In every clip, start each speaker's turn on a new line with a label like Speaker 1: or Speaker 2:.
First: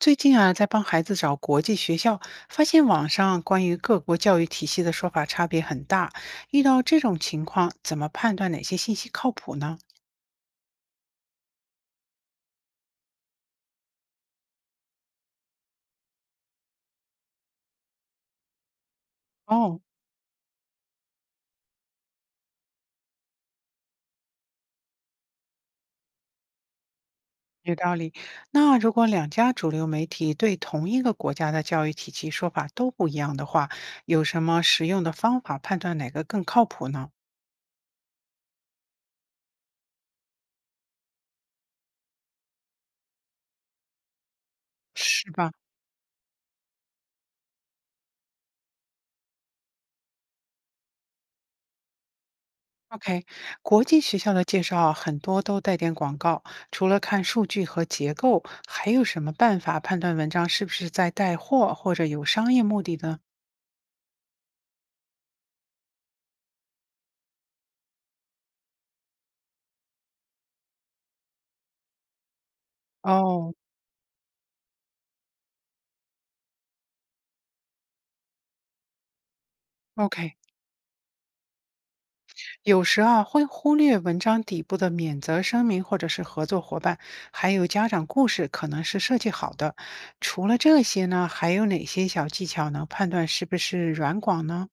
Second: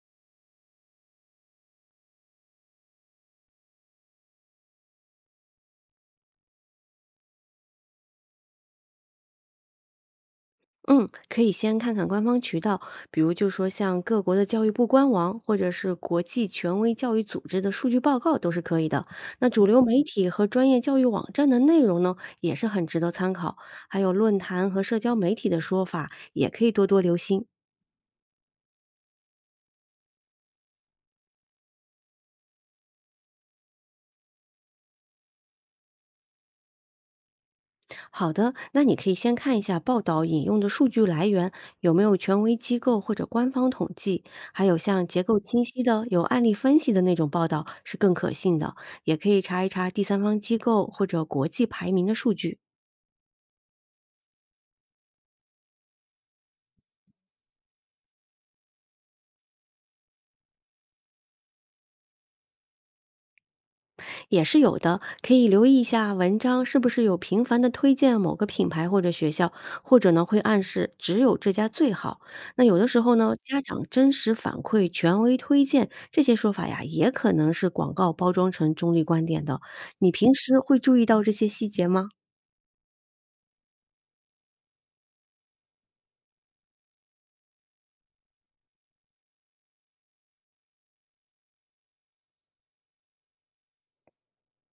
Speaker 1: 最近啊，在帮孩子找国际学校，发现网上关于各国教育体系的说法差别很大。遇到这种情况，怎么判断哪些信息靠谱呢？
Speaker 2: 嗯，可以先看看官方渠道，比如就说像各国的教育部官网，或者是国际权威教育组织的数据报告都是可以的。那主
Speaker 1: 哦，
Speaker 2: 流媒体和专业教育网站的内容呢，也是很值得参考。还有论坛和社交媒体的说法，也可以多多留心。
Speaker 1: 有道理。那如果两家主流媒体对同一个国家的教育体系说法都不一样的话，有什么实用的方法判断哪个更靠谱呢？
Speaker 2: 好的，那你可以先看一下报道引用的数据来源有没有权威机构或者官方统计，还有像结
Speaker 1: 是
Speaker 2: 构
Speaker 1: 吧？
Speaker 2: 清晰的、有案例分析的那种报道是更可信的。也可以查一查第三方机构或者国际排名的数据。
Speaker 1: OK，国际学校的介绍啊很多都带点广告，除了看数据和结构，还有什么办法判断文章是不是在带货或者有商业目的呢？
Speaker 2: 也是有的，可以留意一下文章是不是有频繁的推荐某个品牌或者学校，或者呢会暗示只有这家最好。那有的时候呢，
Speaker 1: 哦
Speaker 2: 家长真实反馈、权威推荐这些说法呀，也可能是广告包装成中立观点的。你平
Speaker 1: ，OK，
Speaker 2: 时会注意到这些细节吗？
Speaker 1: 有时啊会忽略文章底部的免责声明或者是合作伙伴，还有家长故事可能是设计好的。除了这些呢，还有哪些小技巧能判断是不是软广呢？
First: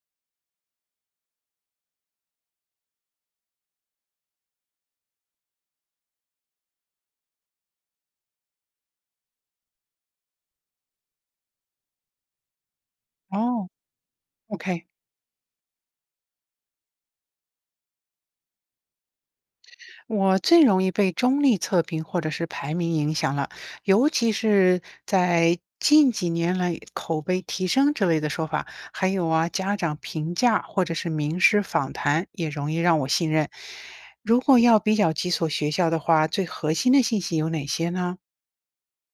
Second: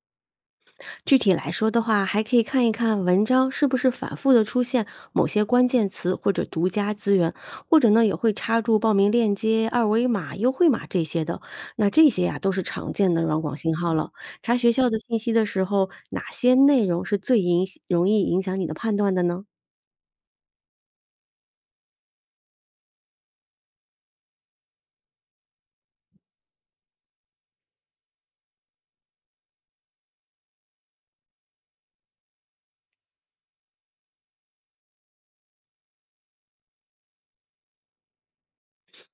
Speaker 2: 具体来说的话，还可以看一看文章是不是反复的出现某些关键词或者独家资源，或者呢也会插入报名链接、二维码、优惠码这些的。那这些呀、都是常见的软广
Speaker 1: 哦
Speaker 2: 信号了。查学
Speaker 1: ，OK。
Speaker 2: 校的信息的时候，哪些内容是最影容易影响你的判断的呢？
Speaker 1: 我最容易被中立测评或者是排名影响了，尤其是在近几年来口碑提升之类的说法，还有啊家长评价或者是名师访谈也容易让我信任。如果要比较几所学校的话，最核心的信息有哪些呢？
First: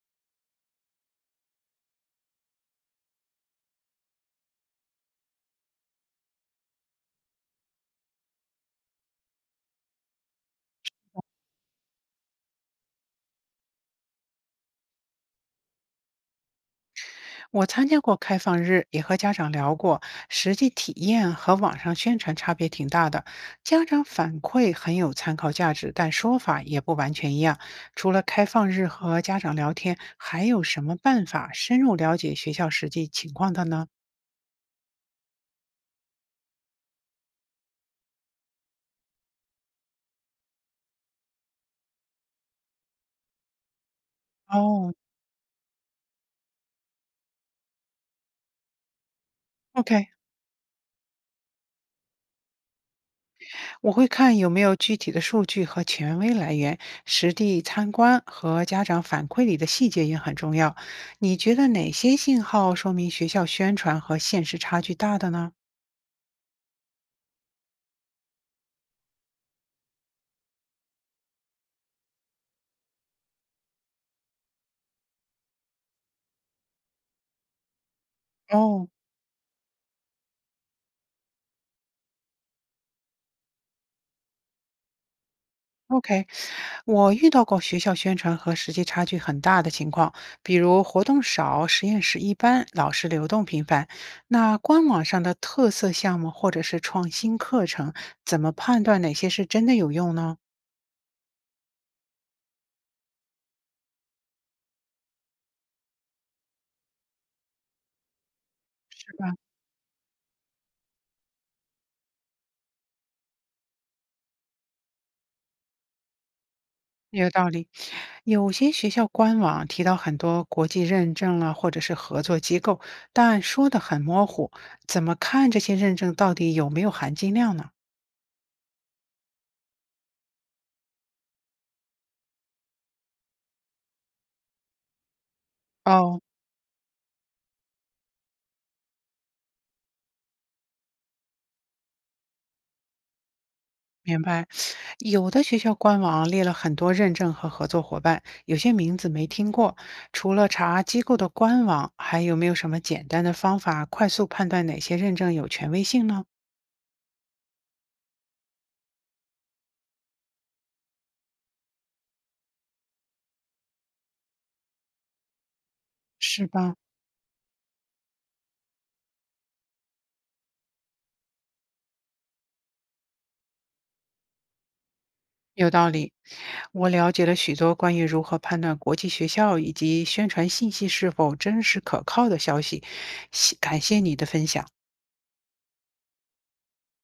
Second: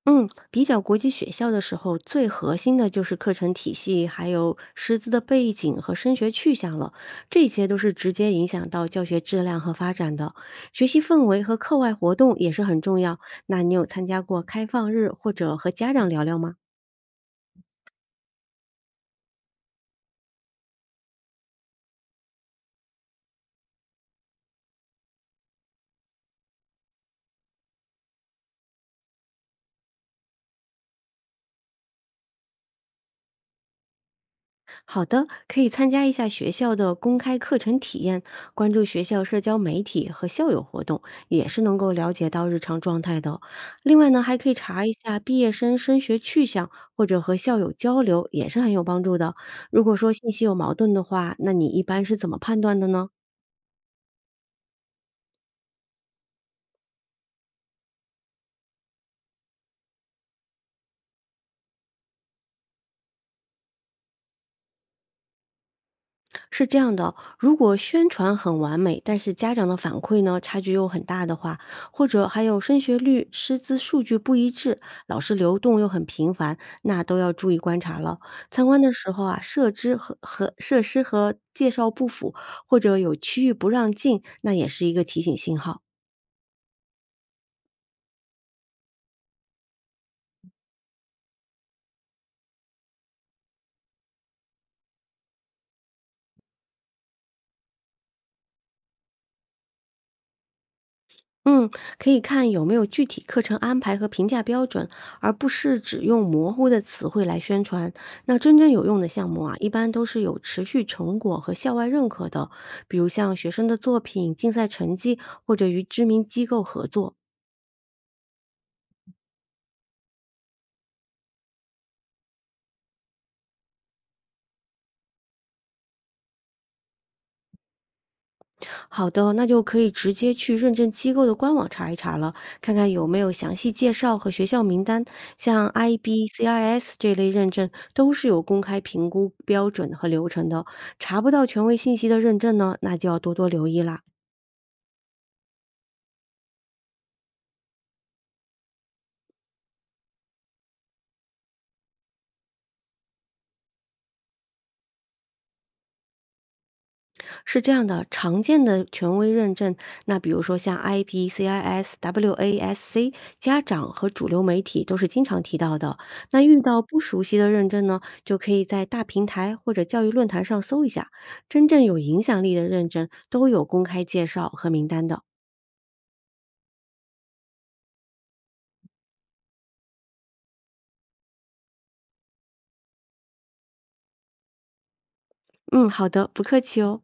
Speaker 2: 嗯，比较国际学校的时候，最核心的就是课程体系，还有师资的背景和升学去向了，这些都是直接影响到教学质量和发展的。学习氛围和课外活动也是很重要。那你有参加过开放日或者和家长聊聊吗？
Speaker 1: 我参加过开放日，也和家长聊过，实际体验和网上宣传差别挺大的。家长反馈很有参考价值，但说法也不完全一样。除了开放日和家长聊天，还有什么办法深入了解学校实际情况的呢？
Speaker 2: 好的，可以参加一下学校的公开课程体验，关注学校社交媒体和校友活动，也是能够了解到日常状态的哦。另外呢，还可以查一
Speaker 1: 哦。
Speaker 2: 下毕业生升学去向，或者和校友交流，也是很有帮助的哦。如果
Speaker 1: OK，
Speaker 2: 说信息有矛盾的话，那你一般是怎么判断的呢？
Speaker 1: 我会看有没有具体的数据和权威来源，实地参观和家长反馈里的细节也很重要。你觉得哪些信号说明学校宣传和现实差距大的呢？
Speaker 2: 是这样的，如果宣传很完美，但是家长的反馈呢差距又很大的话，或者还有升学率、师资数据不一致，老师流动又很频繁，那都要注意观察了。参观
Speaker 1: 哦
Speaker 2: 的时候啊，设置和设施和介绍不符，或者有区域不让进，那也是一个提醒信号。
Speaker 1: ，OK，我遇到过学校宣传和实际差距很大的情况，比如活动少、实验室一般、老师流动频繁。那官网上的特色项目或者是创新课程，怎么判断哪些是真的有用呢？
Speaker 2: 嗯，可以看有没有具体课程安排和评价标准，而不是只用模糊的词汇来宣传。那真正有用的
Speaker 1: 是
Speaker 2: 项
Speaker 1: 吧？
Speaker 2: 目啊，一般都是有持续成果和校外认可的，比如像学生的作品、竞赛成绩，或者与知名机构合作。
Speaker 1: 有道理。有些学校官网提到很多国际认证啊，或者是合作机构，但说的很模糊，怎么看这些认证到底有没有含金量呢？
Speaker 2: 好的，那就可以直接去认证机构的官网查一查了，看看有没有详细介绍和学校名单。像
Speaker 1: 哦
Speaker 2: IB、CIS 这类认证都是有公开评估标准和流程的。查不到权威信息的认证呢，那就要多多留意啦。
Speaker 1: 明白，有的学校官网列了很多认证和合作伙伴，有些名字没听过。除了查机构的官网，还有没有什么简单的方法快速判断哪些认证有权威性呢？
Speaker 2: 是这样的，常见的权威认证，那比如说像 IB、CIS、WASC，家长和主流媒体都是经常提到的。那
Speaker 1: 是
Speaker 2: 遇
Speaker 1: 吧？
Speaker 2: 到不熟悉的认证呢，就可以在大平台或者教育论坛上搜一下，真正有影响力的认证都有公开介绍和名单的。
Speaker 1: 有道理，我了解了许多关于如何判断国际学校以及宣传信息是否真实可靠的消息，谢感谢你的分享。
Speaker 2: 嗯，好的，不客气哦。